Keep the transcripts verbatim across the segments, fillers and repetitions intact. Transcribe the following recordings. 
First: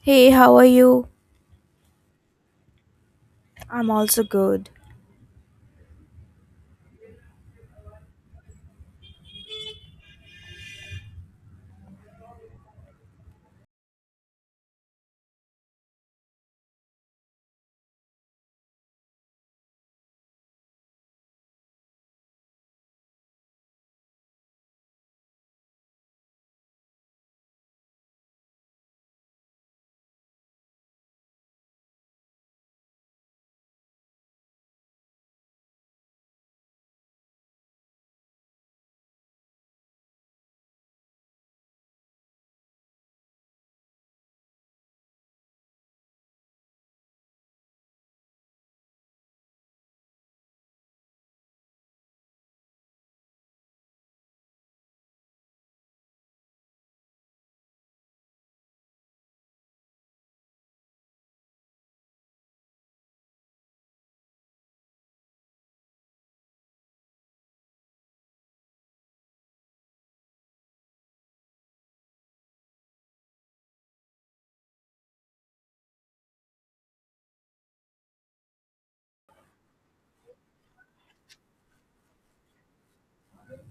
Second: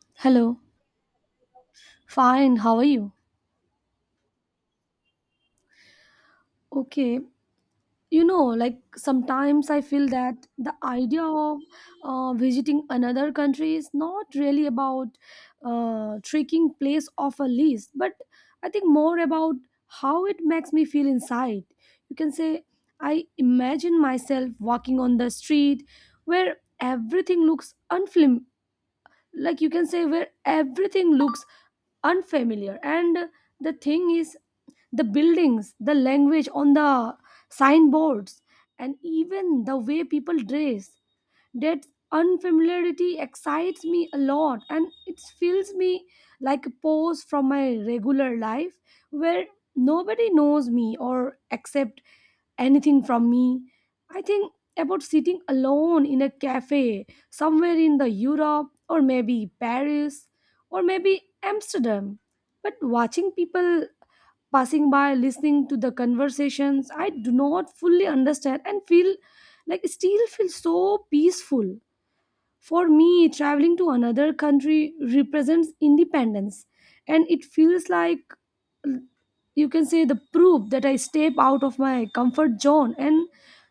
Hey, how Hello. are you? Fine, how are you? I'm also good. Okay, you know, like sometimes I feel that the idea of uh, visiting another country is not really about uh, tricking place off a list, but I think more about how it makes me feel inside. You can say, I imagine myself walking on the street where everything looks unflim, like you can say, where everything looks unfamiliar. And the thing is, the buildings, the language on the signboards, and even the way people dress. That unfamiliarity excites me a lot and it fills me like a pause from my regular life where nobody knows me or accept anything from me. I think about sitting alone in a cafe somewhere in the Europe or maybe Paris or maybe Amsterdam. But watching people passing by, listening to the conversations I do not fully understand and feel like still feel so peaceful. For me, traveling to another country represents independence and it feels like you can say the proof that I step out of my comfort zone and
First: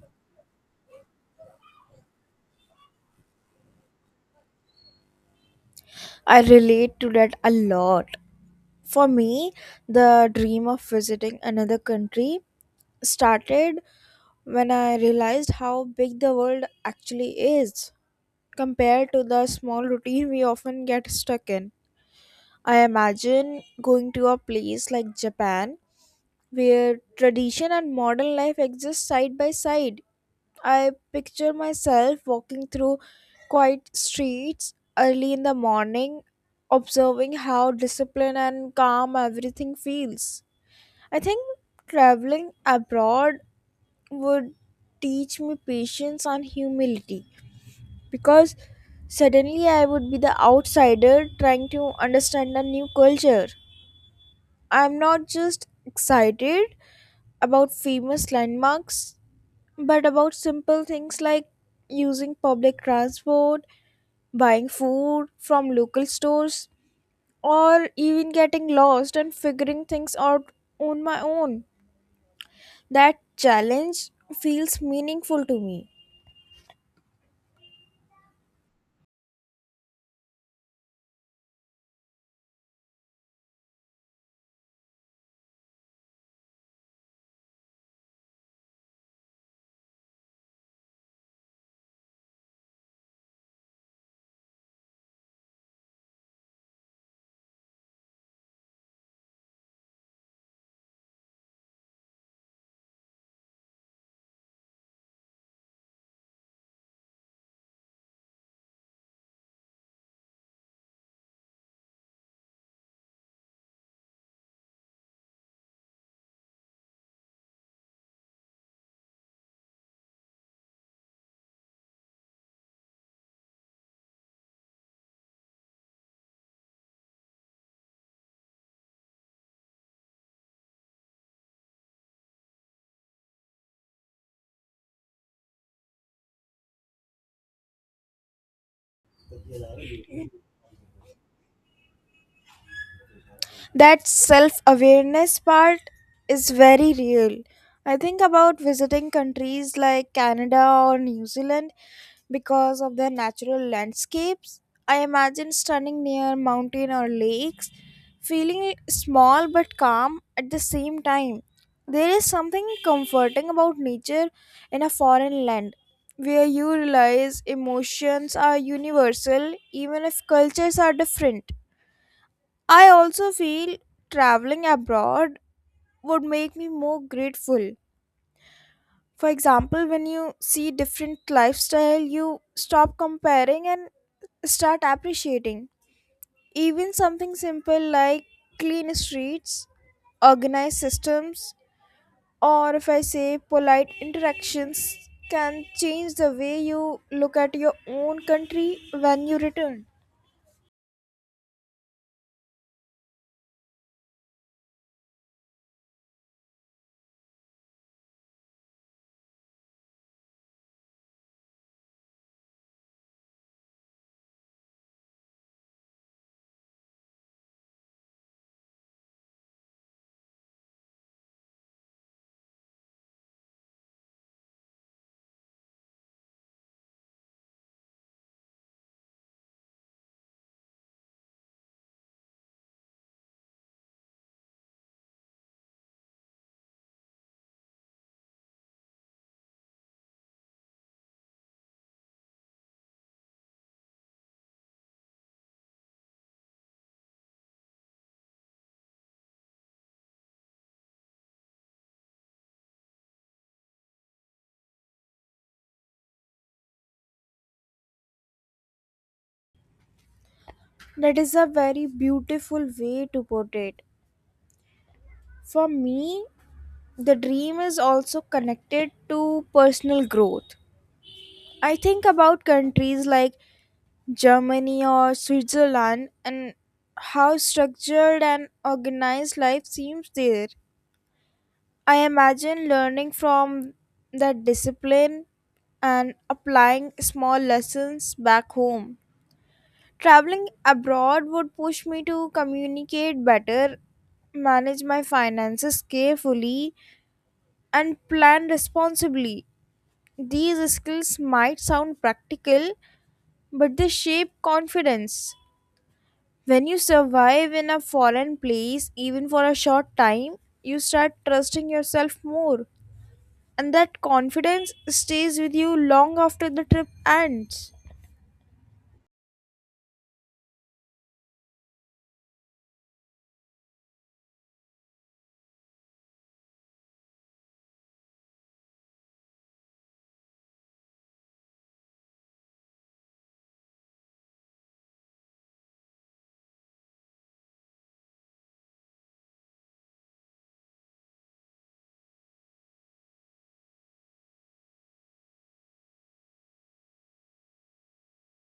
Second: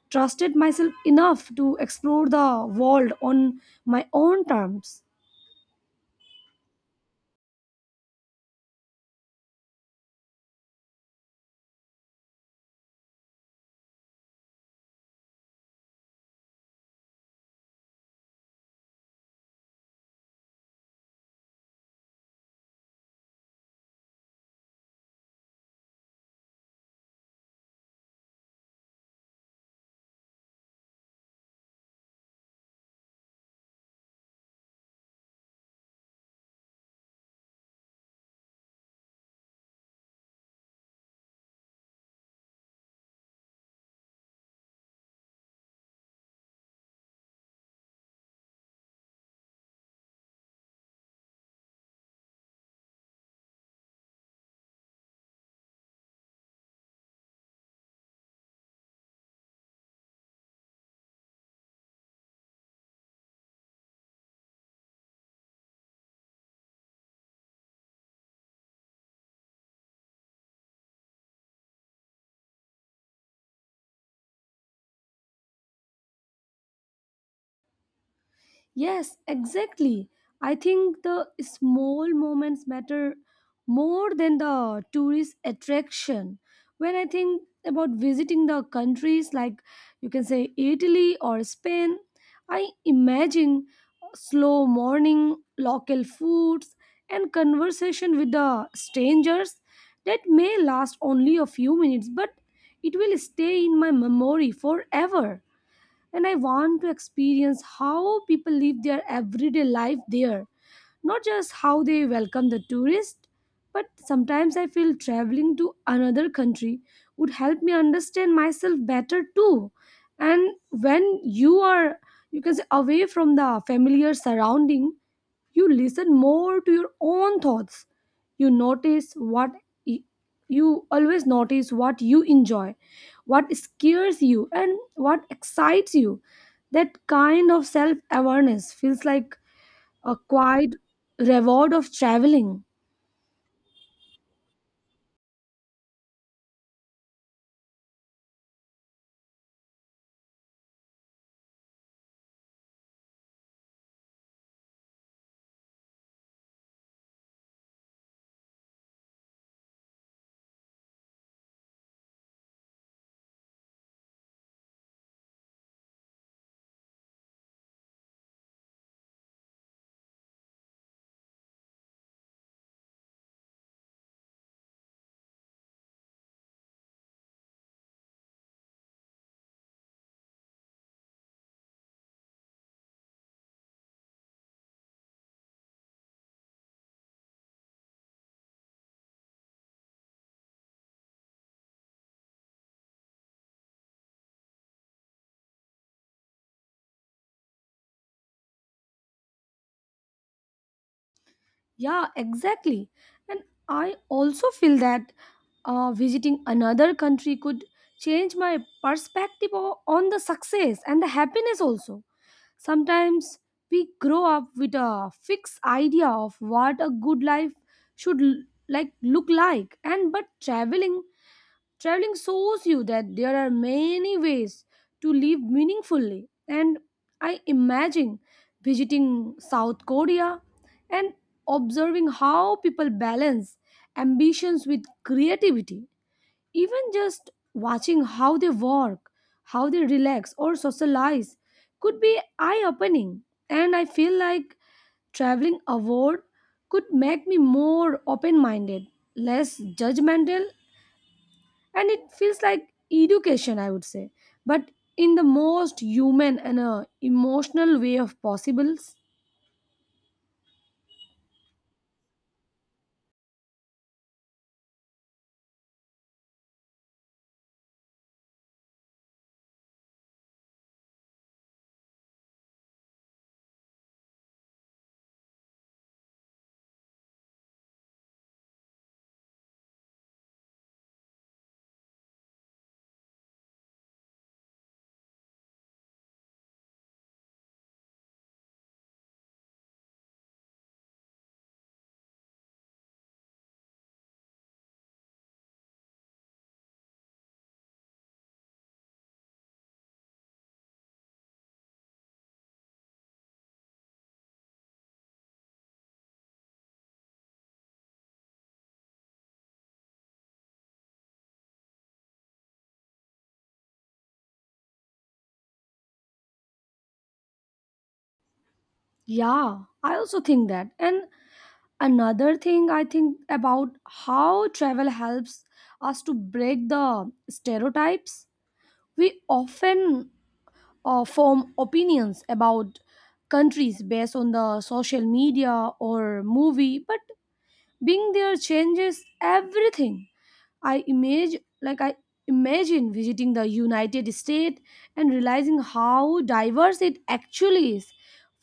trusted myself enough to explore the world on my own terms. I relate to that a lot. For me, the dream of visiting another country started when I realized how big the world actually is compared to the small routine we often get stuck in. I imagine going to a place like Japan where tradition and modern life exist side by side. I picture myself walking through quiet streets early in the morning, observing how disciplined and calm everything feels. I think traveling abroad would teach me patience and humility, because suddenly I would be the outsider trying to understand a new culture. I'm not just excited about famous landmarks, but about simple things like using public transport, buying food from local stores, or even getting lost and figuring things out on my own. That challenge feels meaningful to me. Yes, exactly. I think the small moments matter more than the tourist attraction. When I think about visiting the countries like you can say Italy or Spain, I imagine slow morning, local foods, and conversation with the strangers that may last only a few minutes, but it will stay in my memory forever. And I want to experience how people live their everyday life there, not just how they welcome the tourist. But sometimes I feel traveling to another country would help me understand myself better too. And when you are, you can say, away from the familiar surrounding, you listen more to your own thoughts. You notice what y- you always notice what you enjoy, what scares you and what excites you. That kind of self awareness feels like a quiet reward of traveling. That self awareness part is very real. I think about visiting countries like Canada or New Zealand because of their natural landscapes. I imagine standing near mountain or lakes, feeling small but calm at the same time. There is something comforting about nature in a foreign land, where you realize emotions are universal even if cultures are different. I also feel traveling abroad would make me more grateful. For example, when you see different lifestyle, you stop comparing and start appreciating. Even something simple like clean streets, organized systems, or if I say polite interactions can change the way you look at your own country when you return. Yeah, exactly. And I also feel that uh, visiting another country could change my perspective o- on the success and the happiness also. Sometimes we grow up with a fixed idea of what a good life should l- like look like, and but traveling traveling shows you that there are many ways to live meaningfully. And I imagine visiting South Korea and observing how people balance ambitions with creativity. Even just watching how they work, how they relax or socialize could be eye opening. And I feel like traveling abroad could make me more open minded, less judgmental, and it feels like education, I would say, but in the most human and uh, emotional way of possibles. That is a very beautiful way to put it. For me, the dream is also connected to personal growth. I think about countries like Germany or Switzerland and how structured and organized life seems there. I imagine learning from that discipline and applying small lessons back home. Traveling abroad would push me to communicate better, manage my finances carefully, and plan responsibly. These skills might sound practical, but they shape confidence. When you survive in a foreign place, even for a short time, you start trusting yourself more. And that confidence stays with you long after the trip ends. Yeah, I also think that. And another thing I think about, how travel helps us to break the stereotypes we often uh, form opinions about countries based on the social media or movie, but being there changes everything. I imagine like i imagine visiting the United States and realizing how diverse it actually is,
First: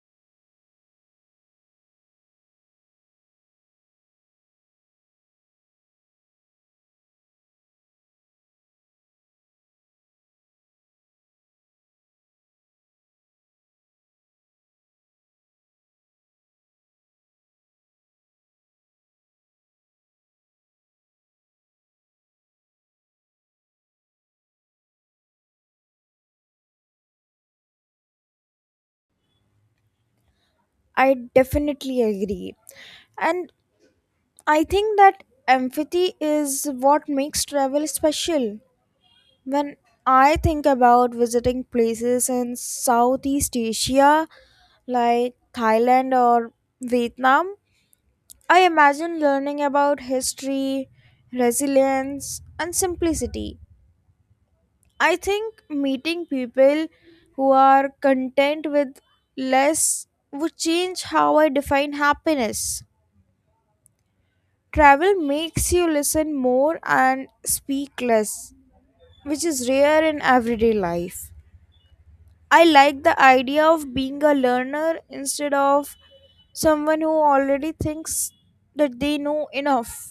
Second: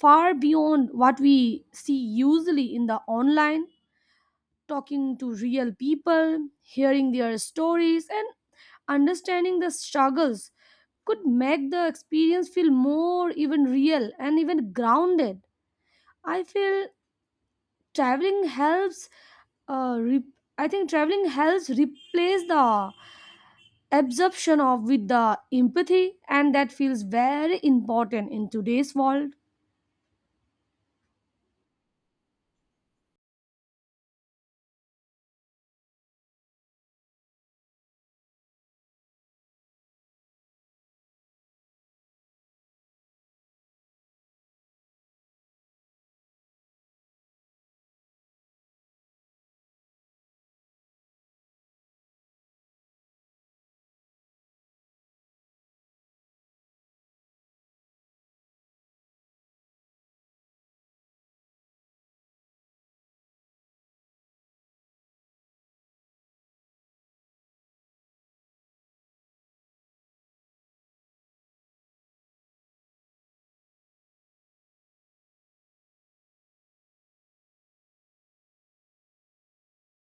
far beyond what we see usually in the online. Talking to real people, hearing their stories, and understanding the struggles could make the experience feel more even real and even grounded. I feel traveling helps. Uh, re- I think traveling helps replace the absorption of with the empathy, and that feels very important in today's world. I definitely agree. And I think that empathy is what makes travel special. When I think about visiting places in Southeast Asia like Thailand or Vietnam, I imagine learning about history, resilience, and simplicity. I think meeting people who are content with less would change how I define happiness. Travel makes you listen more and speak less, which is rare in everyday life. I like the idea of being a learner instead of someone who already thinks that they know enough.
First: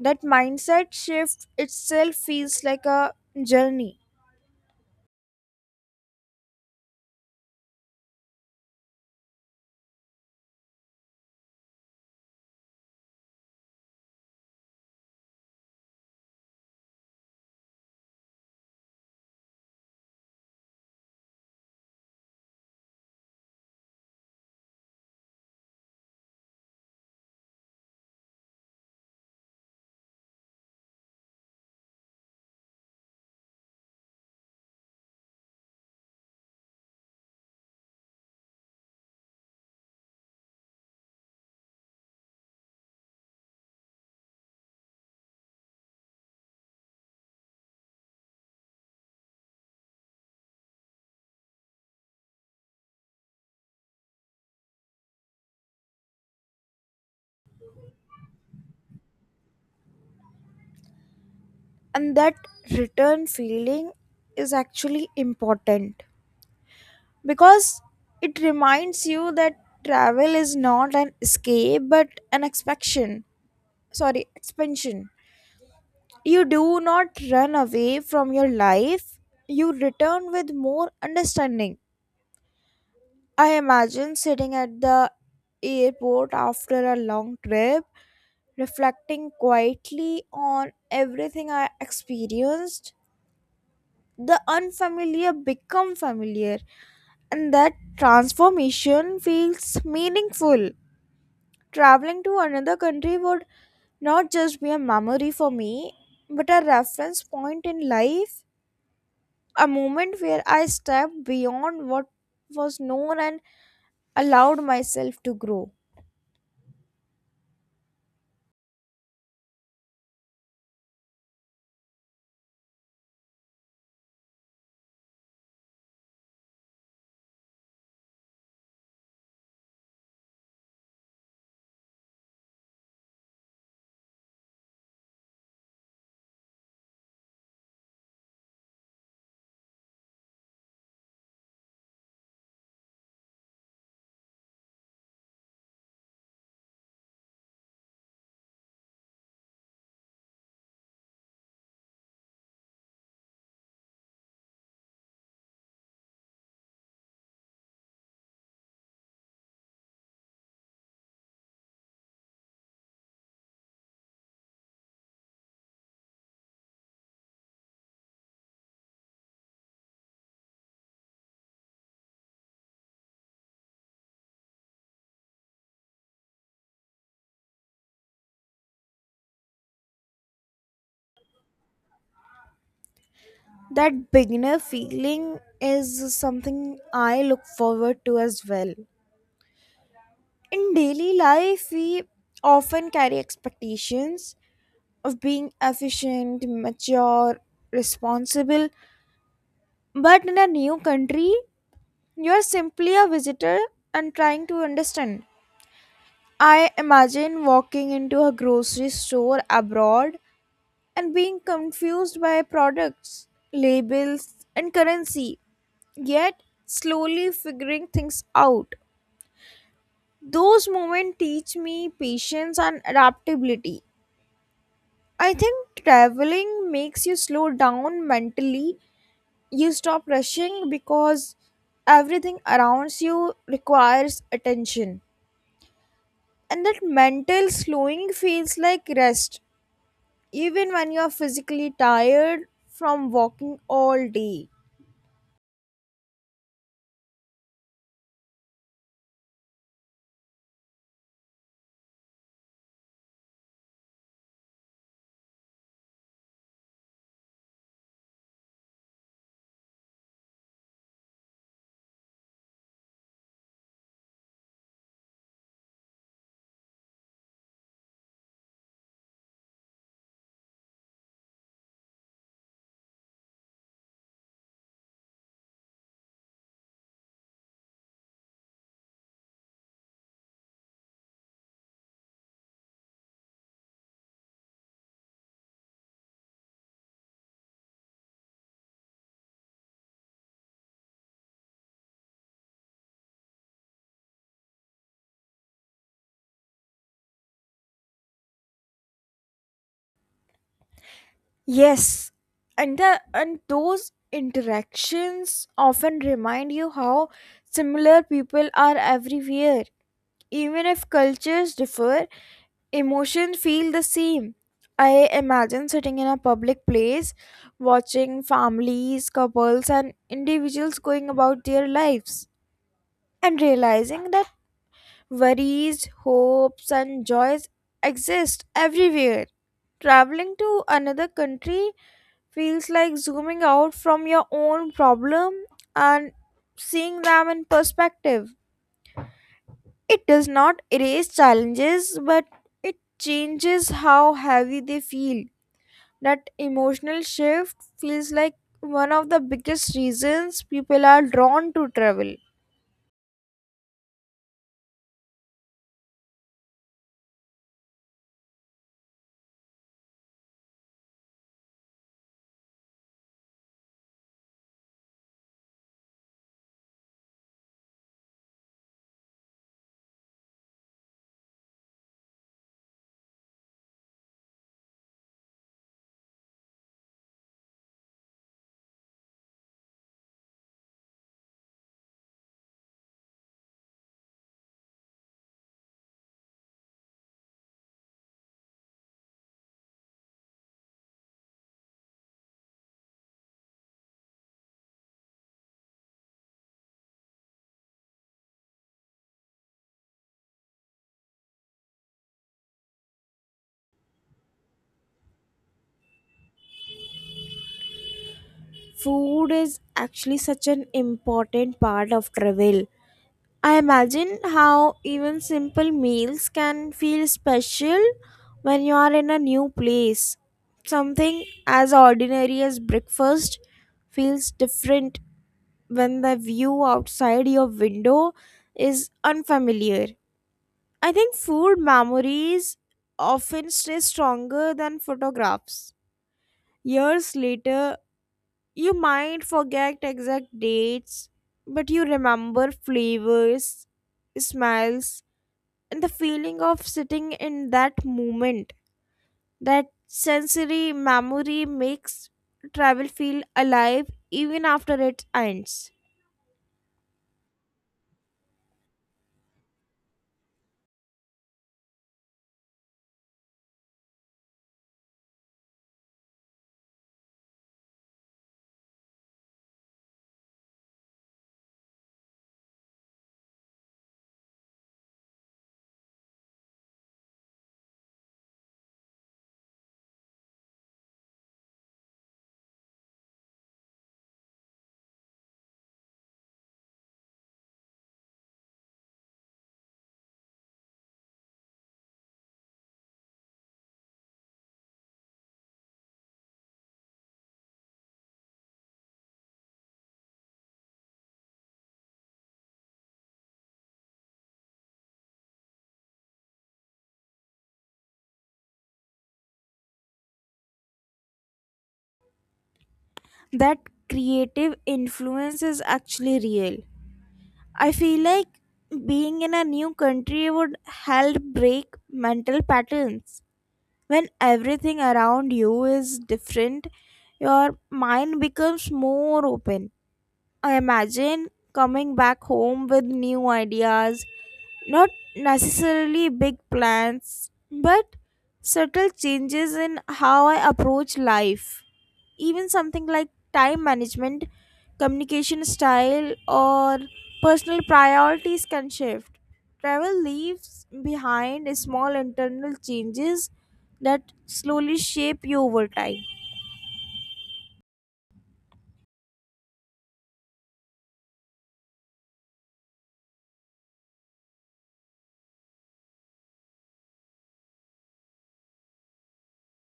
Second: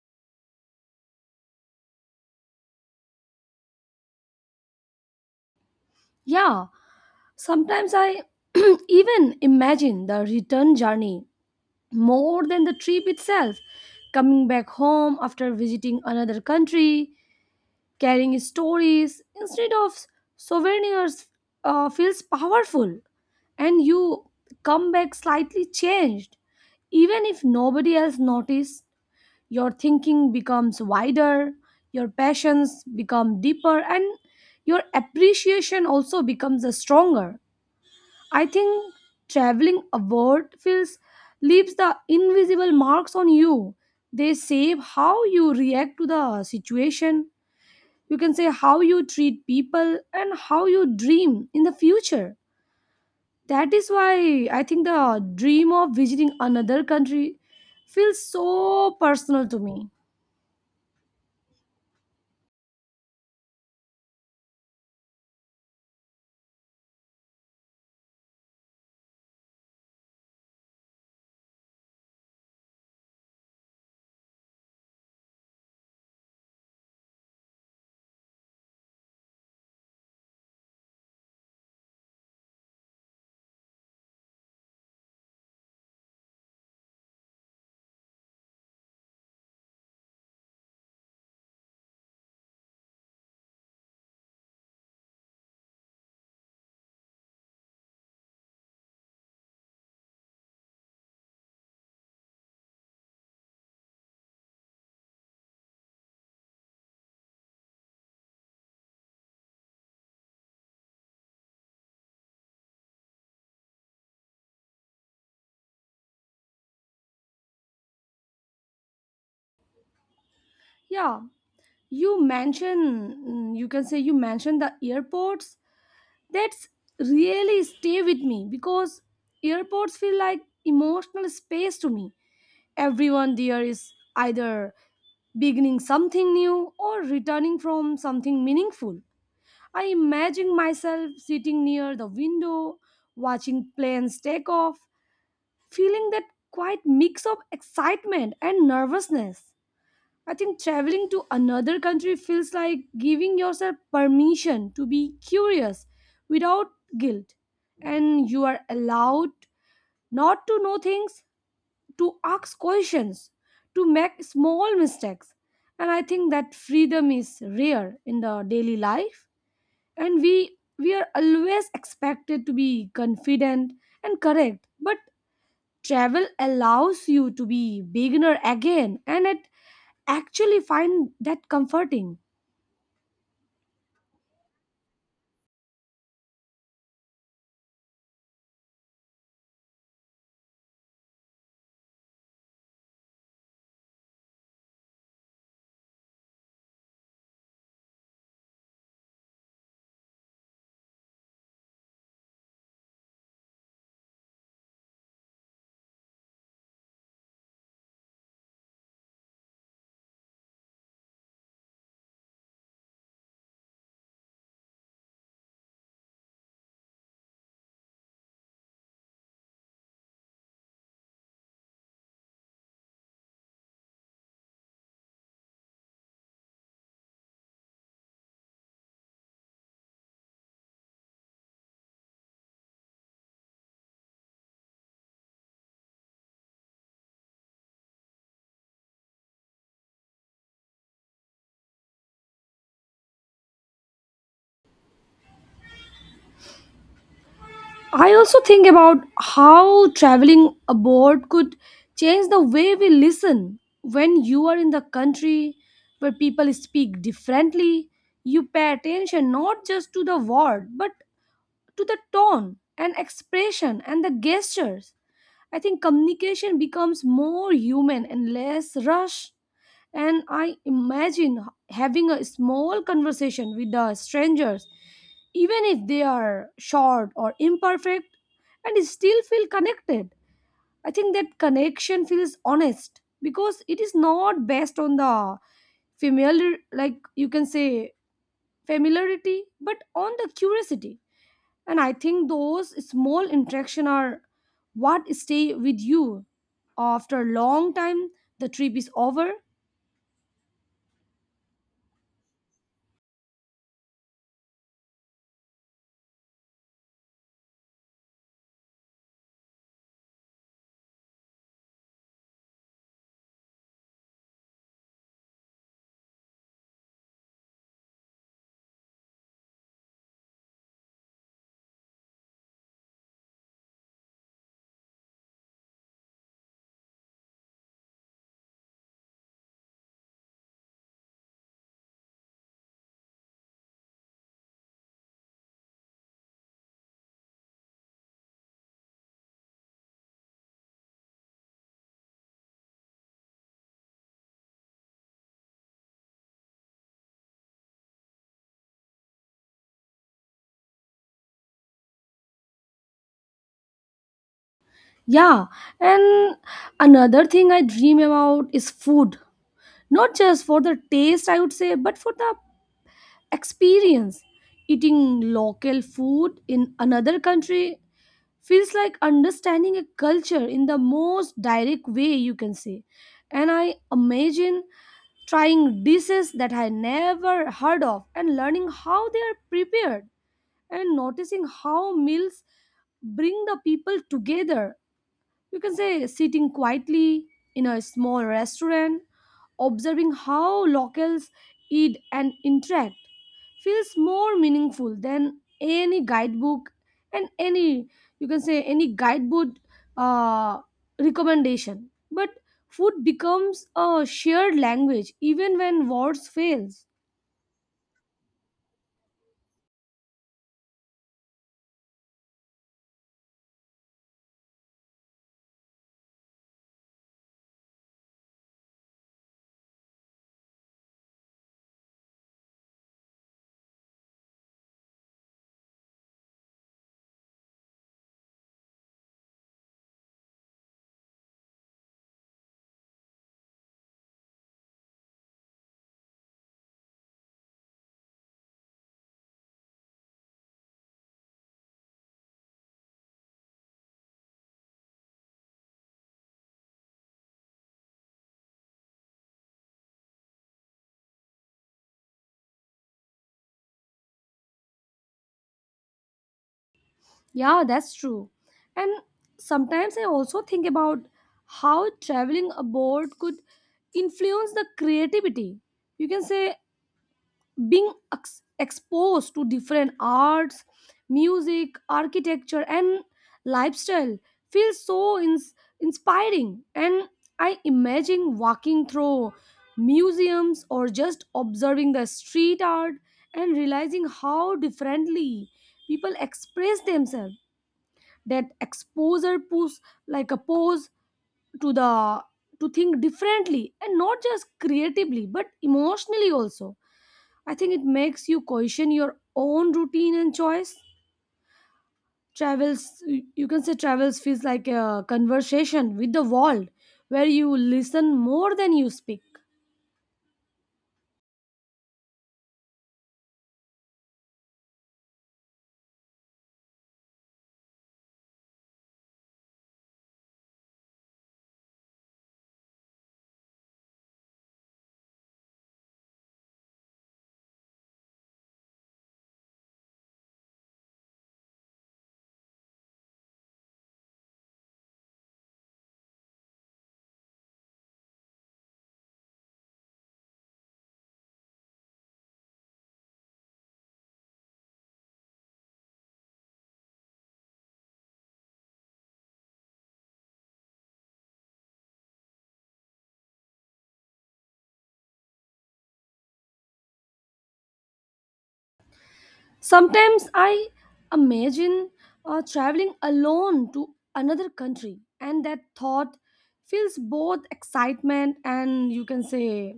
That mindset shift itself feels like a journey, Yeah, sometimes I even imagine the return journey more than the trip itself. Coming back home after visiting another country, carrying stories instead of souvenirs uh, feels powerful, and you come back slightly changed. Even if nobody else notices, your thinking becomes wider, your passions become deeper, and your appreciation also becomes stronger. I think traveling abroad feels leaves the invisible marks on you. They save how you react to the situation. You can say how you treat people and how you dream in the future. That is why I think the dream of visiting another country feels so personal to me. and that return feeling is actually important because it reminds you that travel is not an escape but an expansion. Sorry, expansion. You do not run away from your life, you return with more understanding. I imagine sitting at the airport after a long trip, reflecting quietly on everything I experienced. The unfamiliar become familiar, and that transformation feels meaningful. Traveling to another country would not just be a memory for me, but a reference point in life, a moment where I stepped beyond what was known and allowed myself to grow. Yeah, you mentioned, you can say you mentioned the airports. That's really stay with me because airports feel like emotional space to me. Everyone there is either beginning something new or returning from something meaningful. I imagine myself sitting near the window, watching planes take off, feeling that quite mix of excitement and nervousness. I think traveling to another country feels like giving yourself permission to be curious without guilt. And you are allowed not to know things, to ask questions, to make small mistakes. And I think that freedom is rare in the daily life. And we, we are always expected to be confident and correct. But travel allows you to be beginner again. And it actually find that comforting. That beginner feeling is something I look forward to as well. In daily life, we often carry expectations of being efficient, mature, responsible, but in a new country, you are simply a visitor and trying to understand. I imagine walking into a grocery store abroad and being confused by products, labels, and currency, yet slowly figuring things out. Those moments teach me patience and adaptability. I think traveling makes you slow down mentally. You stop rushing because everything around you requires attention. And that mental slowing feels like rest even when you're physically tired from walking all day. I also think about how traveling abroad could change the way we listen. When you are in the country where people speak differently, you pay attention not just to the word but to the tone and expression and the gestures. I think communication becomes more human and less rush. And I imagine having a small conversation with the strangers, even if they are short or imperfect, and still feel connected. I think that connection feels honest because it is not based on the familiar, like you can say, familiarity, but on the curiosity. And I think those small interaction are what stay with you after a long time the trip is over. Yes, and the, and those interactions often remind you how similar people are everywhere. Even if cultures differ, emotions feel the same. I imagine sitting in a public place, watching families, couples, and individuals going about their lives, and realizing that worries, hopes, and joys exist everywhere. Traveling to another country feels like zooming out from your own problem and seeing them in perspective. It does not erase challenges, but it changes how heavy they feel. That emotional shift feels like one of the biggest reasons people are drawn to travel. Yeah, and another thing I dream about is food, not just for the taste I would say but for the experience. Eating local food in another country feels like understanding a culture in the most direct way, you can say. And I imagine trying dishes that I never heard of, and learning how they are prepared, and noticing how meals bring the people together. You can say sitting quietly in a small restaurant, observing how locals eat and interact feels more meaningful than any guidebook and any, you can say, any guidebook uh, recommendation. But food becomes a shared language even when words fails. Food is actually such an important part of travel. I imagine how even simple meals can feel special when you are in a new place. Something as ordinary as breakfast feels different when the view outside your window is unfamiliar. I think food memories often stay stronger than photographs. Years later, you might forget exact dates, but you remember flavors, smells, and the feeling of sitting in that moment. That sensory memory makes travel feel alive even after it ends. Yeah, that's true. And sometimes I also think about how traveling abroad could influence the creativity, you can say. Being ex- exposed to different arts, music, architecture and lifestyle feels so ins- inspiring. And I imagine walking through museums or just observing the street art and realizing how differently people express themselves. That exposure push like a pose to the to think differently, and not just creatively but emotionally also. I think it makes you question your own routine and choice. Travels, you can say, travels feels like a conversation with the world where you listen more than you speak. That creative influence is actually real. I feel like being in a new country would help break mental patterns. When everything around you is different, your mind becomes more open. I imagine coming back home with new ideas. Not necessarily big plans, but subtle changes in how I approach life. Even something like time management, communication style, or personal priorities can shift. Travel leaves behind small internal changes that slowly shape you over time. Sometimes I imagine uh, traveling alone to another country, and that thought feels both excitement and you can say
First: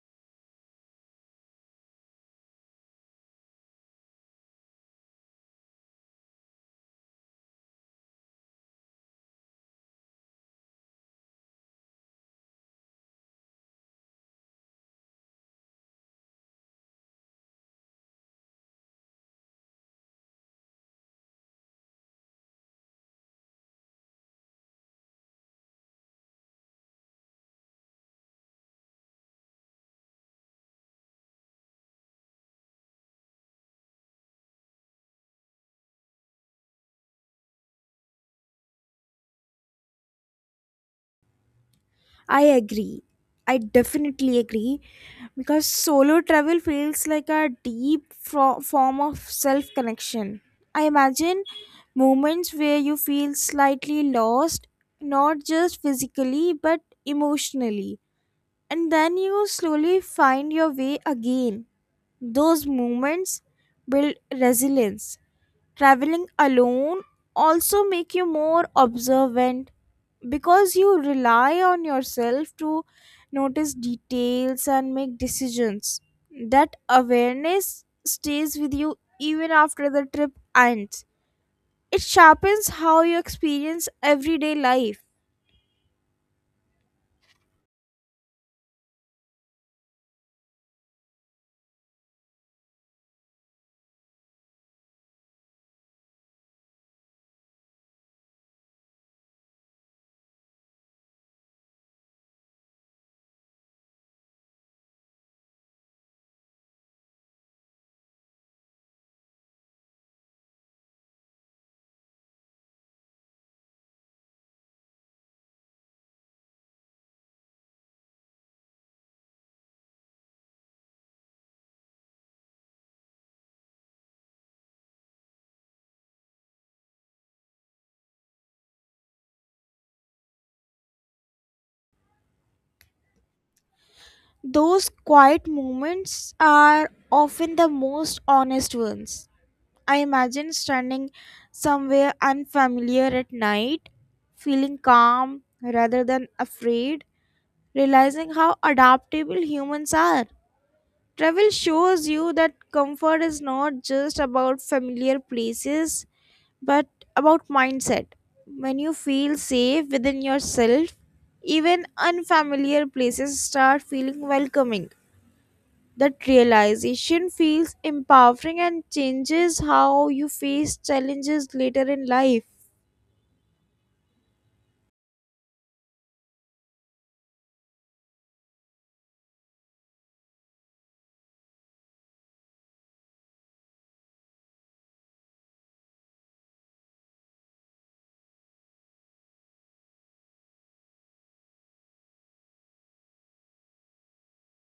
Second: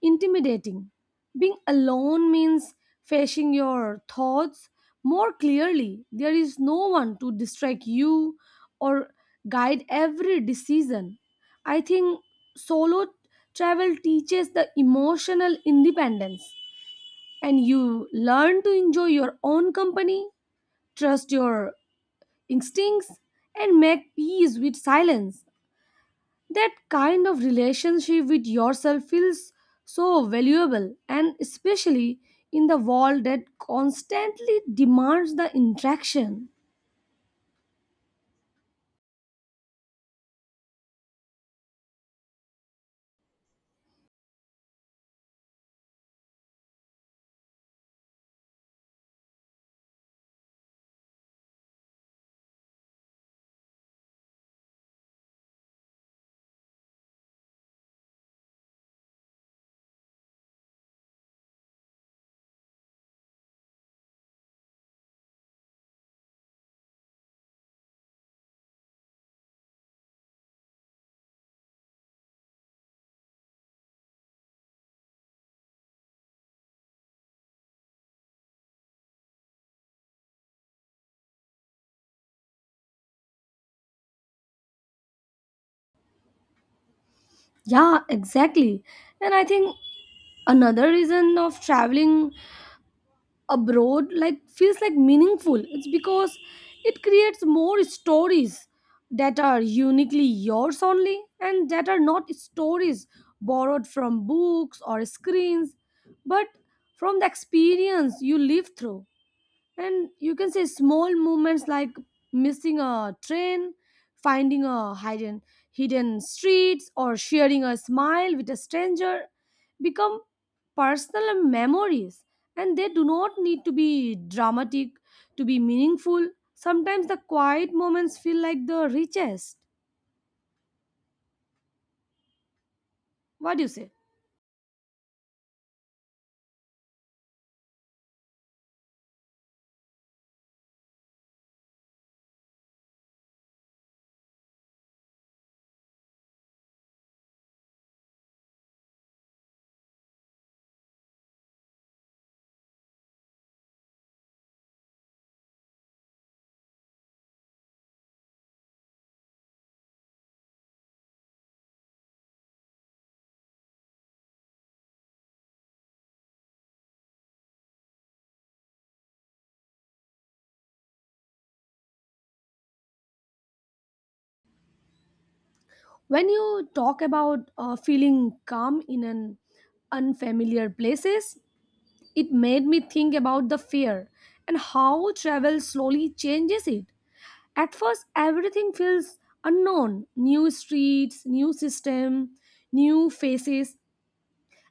intimidating. Being alone means facing your thoughts more clearly. There is no one to distract you or guide every decision. I think solo travel teaches the emotional independence, and you learn to enjoy your own company, trust your instincts, and make peace with silence. That kind of relationship with yourself feels so valuable, and especially in the world that constantly demands the interaction. I agree. I definitely agree. Because solo travel feels like a deep fro- form of self connection. I imagine moments where you feel slightly lost, not just physically but emotionally, and then you slowly find your way again. Those moments build resilience. Traveling alone also make you more observant because you rely on yourself to notice details and make decisions. That awareness stays with you even after the trip ends. It sharpens how you experience everyday life. Yeah, exactly. And I think another reason of traveling abroad like feels like meaningful, it's because it creates more stories that are uniquely yours only, and that are not stories borrowed from books or screens but from the experience you live through. And you can say small movements like missing a train, finding a hidden hidden streets or sharing a smile with a stranger become personal memories. And they do not need to be dramatic to be meaningful. Sometimes the quiet moments feel like the richest, what do you say. Those quiet moments are often the most honest ones. I imagine standing somewhere unfamiliar at night, feeling calm rather than afraid, realizing how adaptable humans are. Travel shows you that comfort is not just about familiar places, but about mindset. When you feel safe within yourself, even unfamiliar places start feeling welcoming. That realization feels empowering and changes how you face challenges later in life. When you talk about uh, feeling calm in an unfamiliar places, it made me think about the fear and how travel slowly changes it. At first, everything feels unknown, new streets, new system, new faces,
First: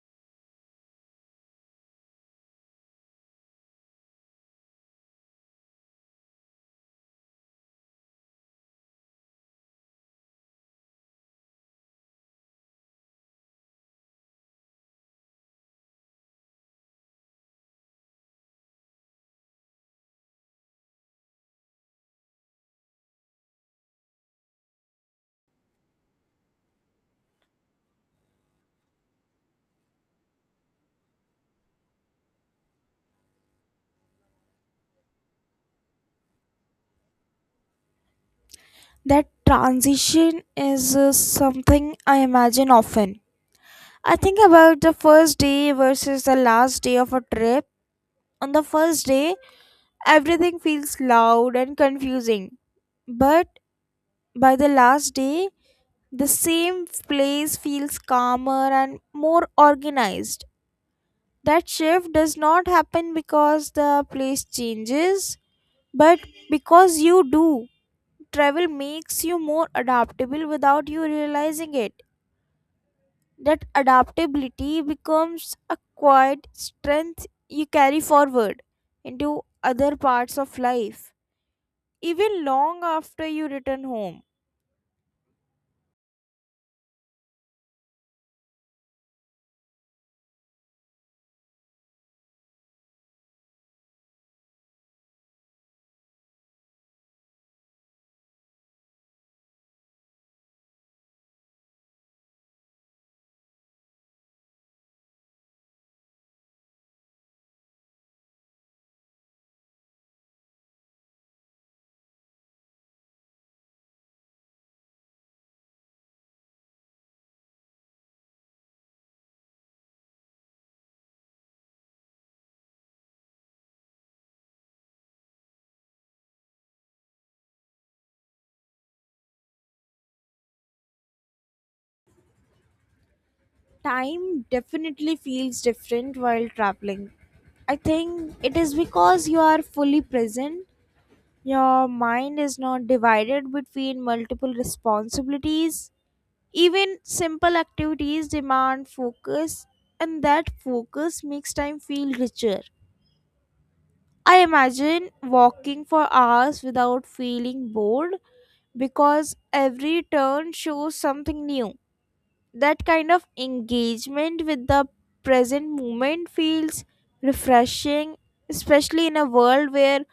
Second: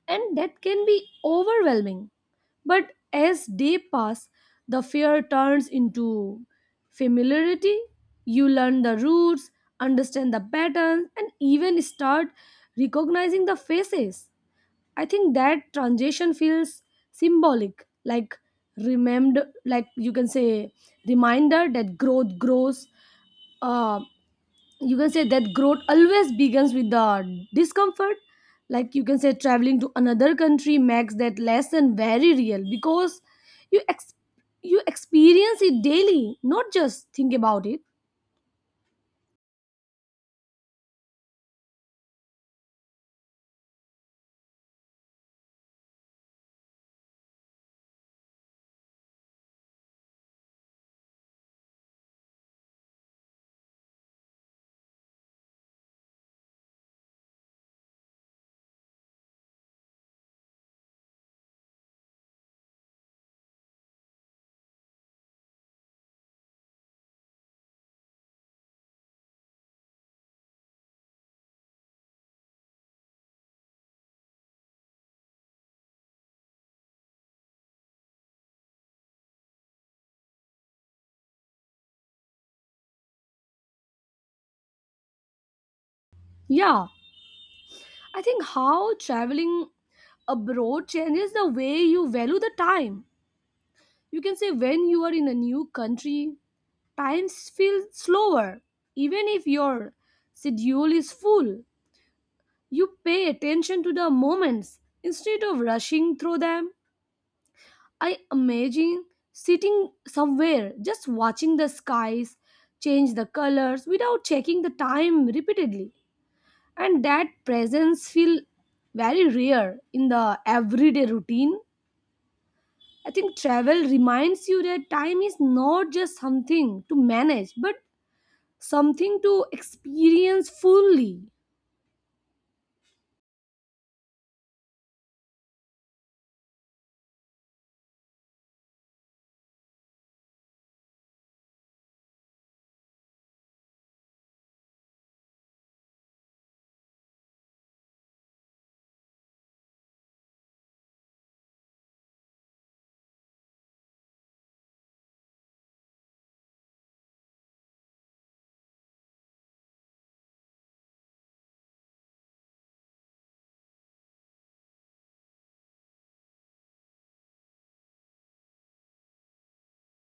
and that can be overwhelming. But as day pass, the fear turns into familiarity. You learn the routes, understand the patterns, and even start recognizing the faces. I think that transition feels symbolic, like remembered, like you can say reminder that growth grows. Uh, you can say that growth always begins with the discomfort. Like you can say traveling to another country makes that lesson very real because you ex- you experience it daily, not just think about it. That transition is uh, something I imagine often. I think about the first day versus the last day of a trip. On the first day, everything feels loud and confusing. But by the last day, the same place feels calmer and more organized. That shift does not happen because the place changes, but because you do. Travel makes you more adaptable without you realizing it. That adaptability becomes a quiet strength you carry forward into other parts of life, even long after you return home. Yeah, I think how traveling abroad changes the way you value the time, you can say. When you are in a new country, time feels slower, even if your schedule is full. You pay attention to the moments instead of rushing through them. I imagine sitting somewhere just watching the skies change the colors without checking the time repeatedly, and that presence feel very rare in the everyday routine. I think travel reminds you that time is not just something to manage but something to experience fully. Time definitely feels different while traveling. I think it is because you are fully present. Your mind is not divided between multiple responsibilities. Even simple activities demand focus, and that focus makes time feel richer. I imagine walking for hours without feeling bored because every turn shows something new. That kind of engagement with the present moment feels refreshing, especially in a world where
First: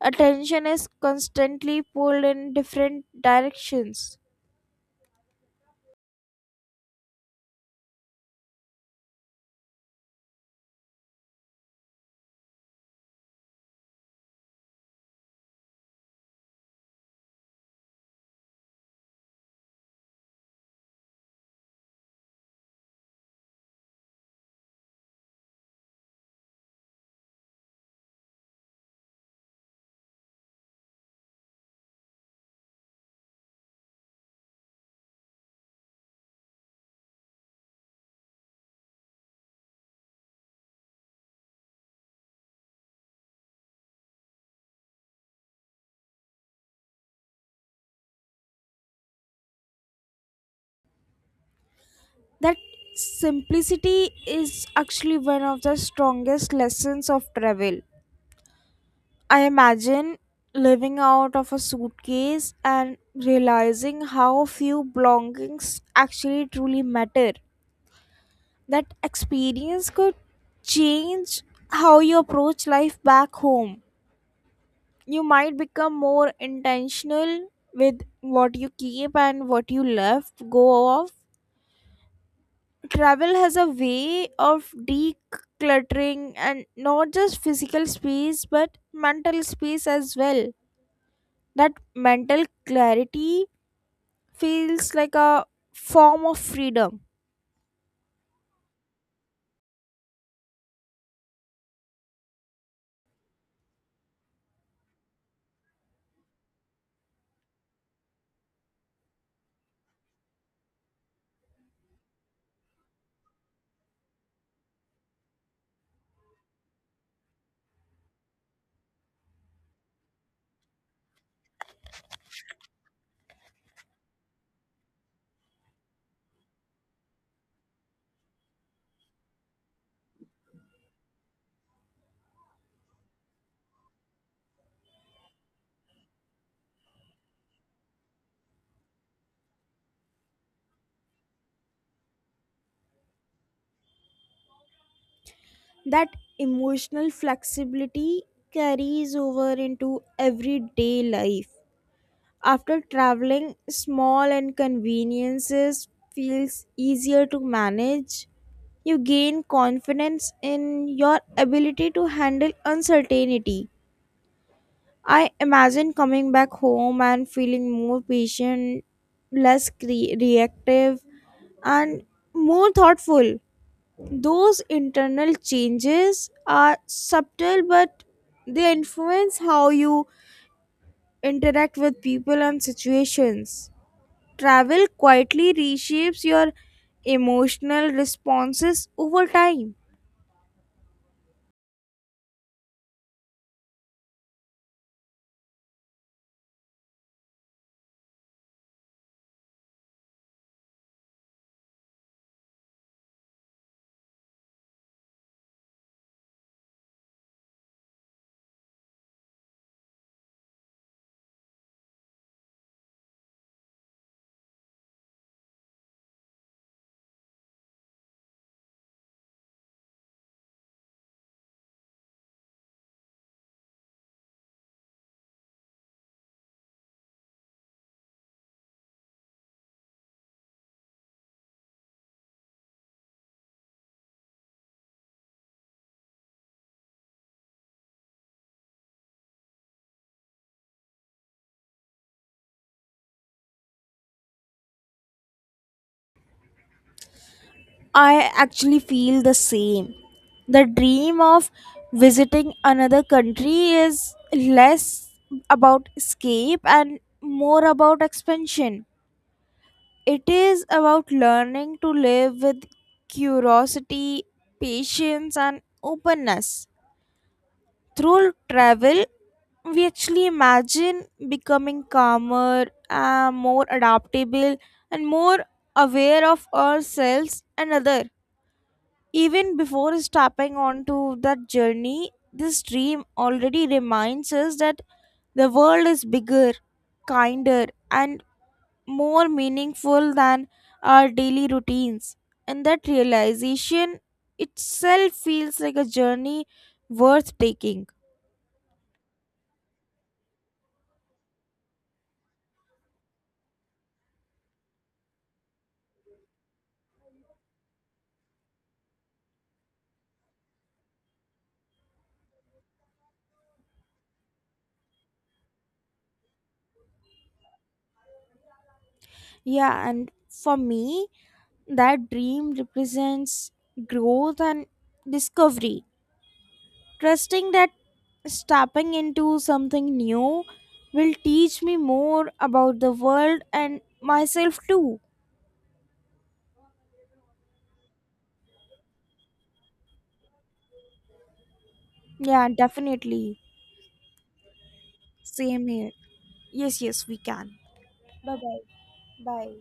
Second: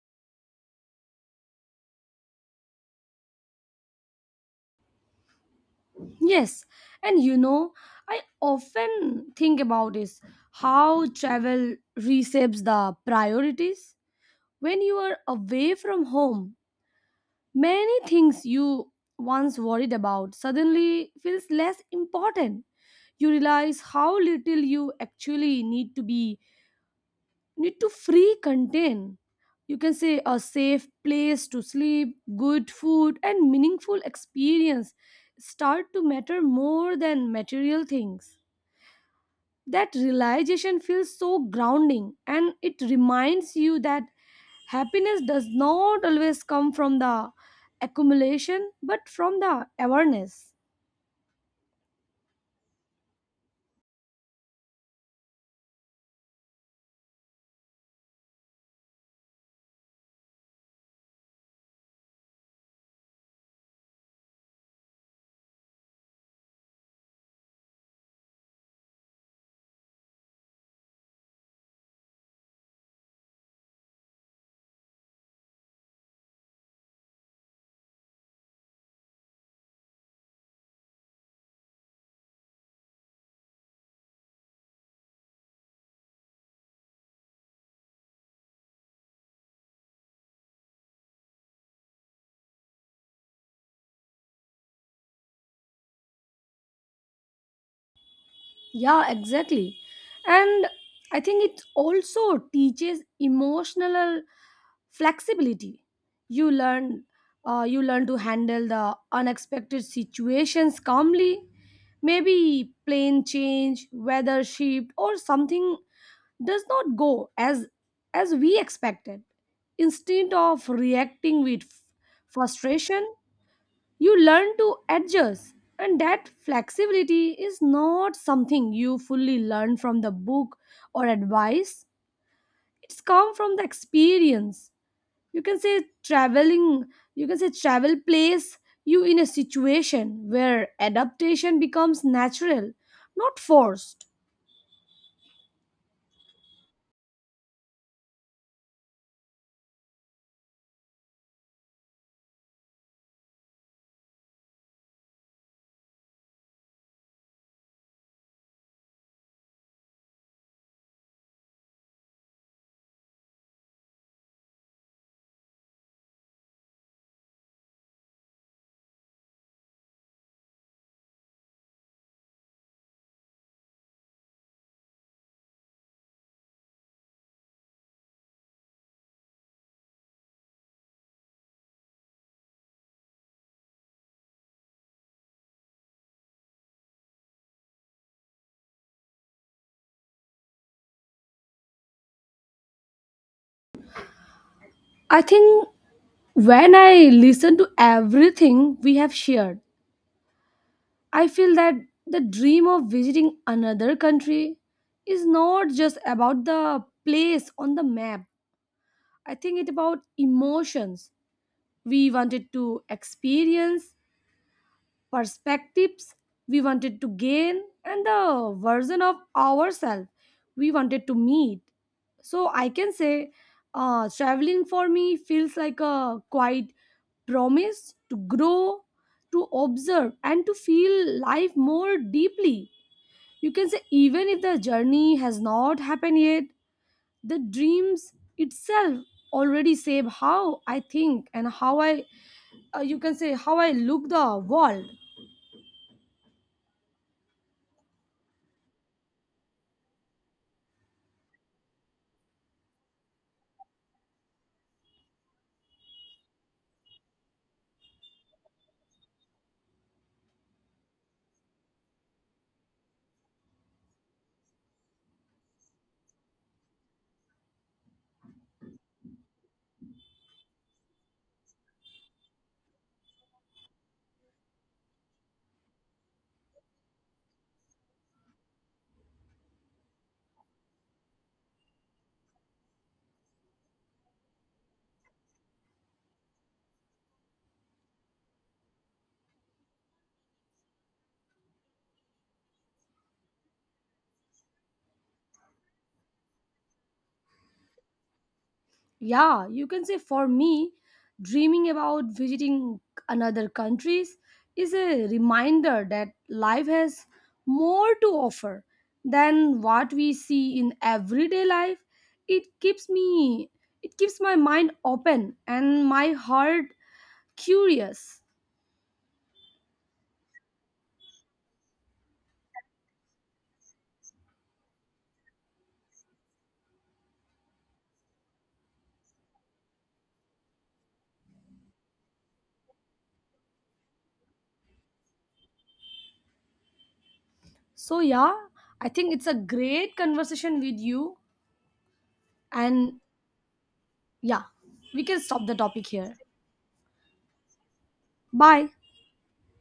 attention is constantly pulled in different directions. Yes, and you know, I often think about is how travel reshapes the priorities. When you are away from home, many things you once worried about suddenly feels less important. You realize how little you actually need to be need to free contain, you can say, a safe place to sleep, good food and meaningful experience start to matter more than material things. That realization feels so grounding, and it reminds you that happiness does not always come from the accumulation but from the awareness. That simplicity is actually one of the strongest lessons of travel. I imagine living out of a suitcase and realizing how few belongings actually truly matter. That experience could change how you approach life back home. You might become more intentional with what you keep and what you left go of. Travel has a way of decluttering, and not just physical space but mental space as well. That mental clarity feels like a form of freedom. Yeah, exactly. And I think it also teaches emotional flexibility. You learn uh, you learn to handle the unexpected situations calmly. Maybe plane change, weather shift or something does not go as as we expected. Instead of reacting with frustration, you learn to adjust, and that flexibility is not something you fully learn from the book or advice. It's come from the experience. You can say traveling, you can say travel place you in a situation where adaptation becomes natural, not forced. That emotional flexibility carries over into everyday life. After traveling, small inconveniences feels easier to manage. You gain confidence in your ability to handle uncertainty. I imagine coming back home and feeling more patient, less cre- reactive, and more thoughtful. Those internal changes are subtle, but they influence how you interact with people and situations. Travel quietly reshapes your emotional responses over time. I think when I listen to everything we have shared, I feel that the dream of visiting another country is not just about the place on the map. I think it's about emotions we wanted to experience, perspectives we wanted to gain, and the version of ourselves we wanted to meet. So I can say uh, traveling for me feels like a quite promise to grow, to observe, and to feel life more deeply. You can say even if the journey has not happened yet, the dreams itself already shape how I think and how I, uh, you can say, how I look the world. I actually feel the same. The dream of visiting another country is less about escape and more about expansion. It is about learning to live with curiosity, patience, and openness. Through travel, we actually imagine becoming calmer, uh, more adaptable, and more aware of ourselves and other. Even before stepping onto that journey, this dream already reminds us that the world is bigger, kinder, and more meaningful than our daily routines. And that realization itself feels like a journey worth taking. Yeah, you can say for me, dreaming about visiting another countries is a reminder that life has more to offer than what we see in everyday life. It keeps me, it keeps my mind open and my heart curious. Yeah, and for me, that dream represents growth and discovery. Trusting that stepping into something new will teach me more about the world and myself too. So yeah, I think it's a great conversation with you. Yeah, And definitely. yeah, we can stop the Same topic here. here. Yes, yes, we can. Bye bye. Bye. Bye.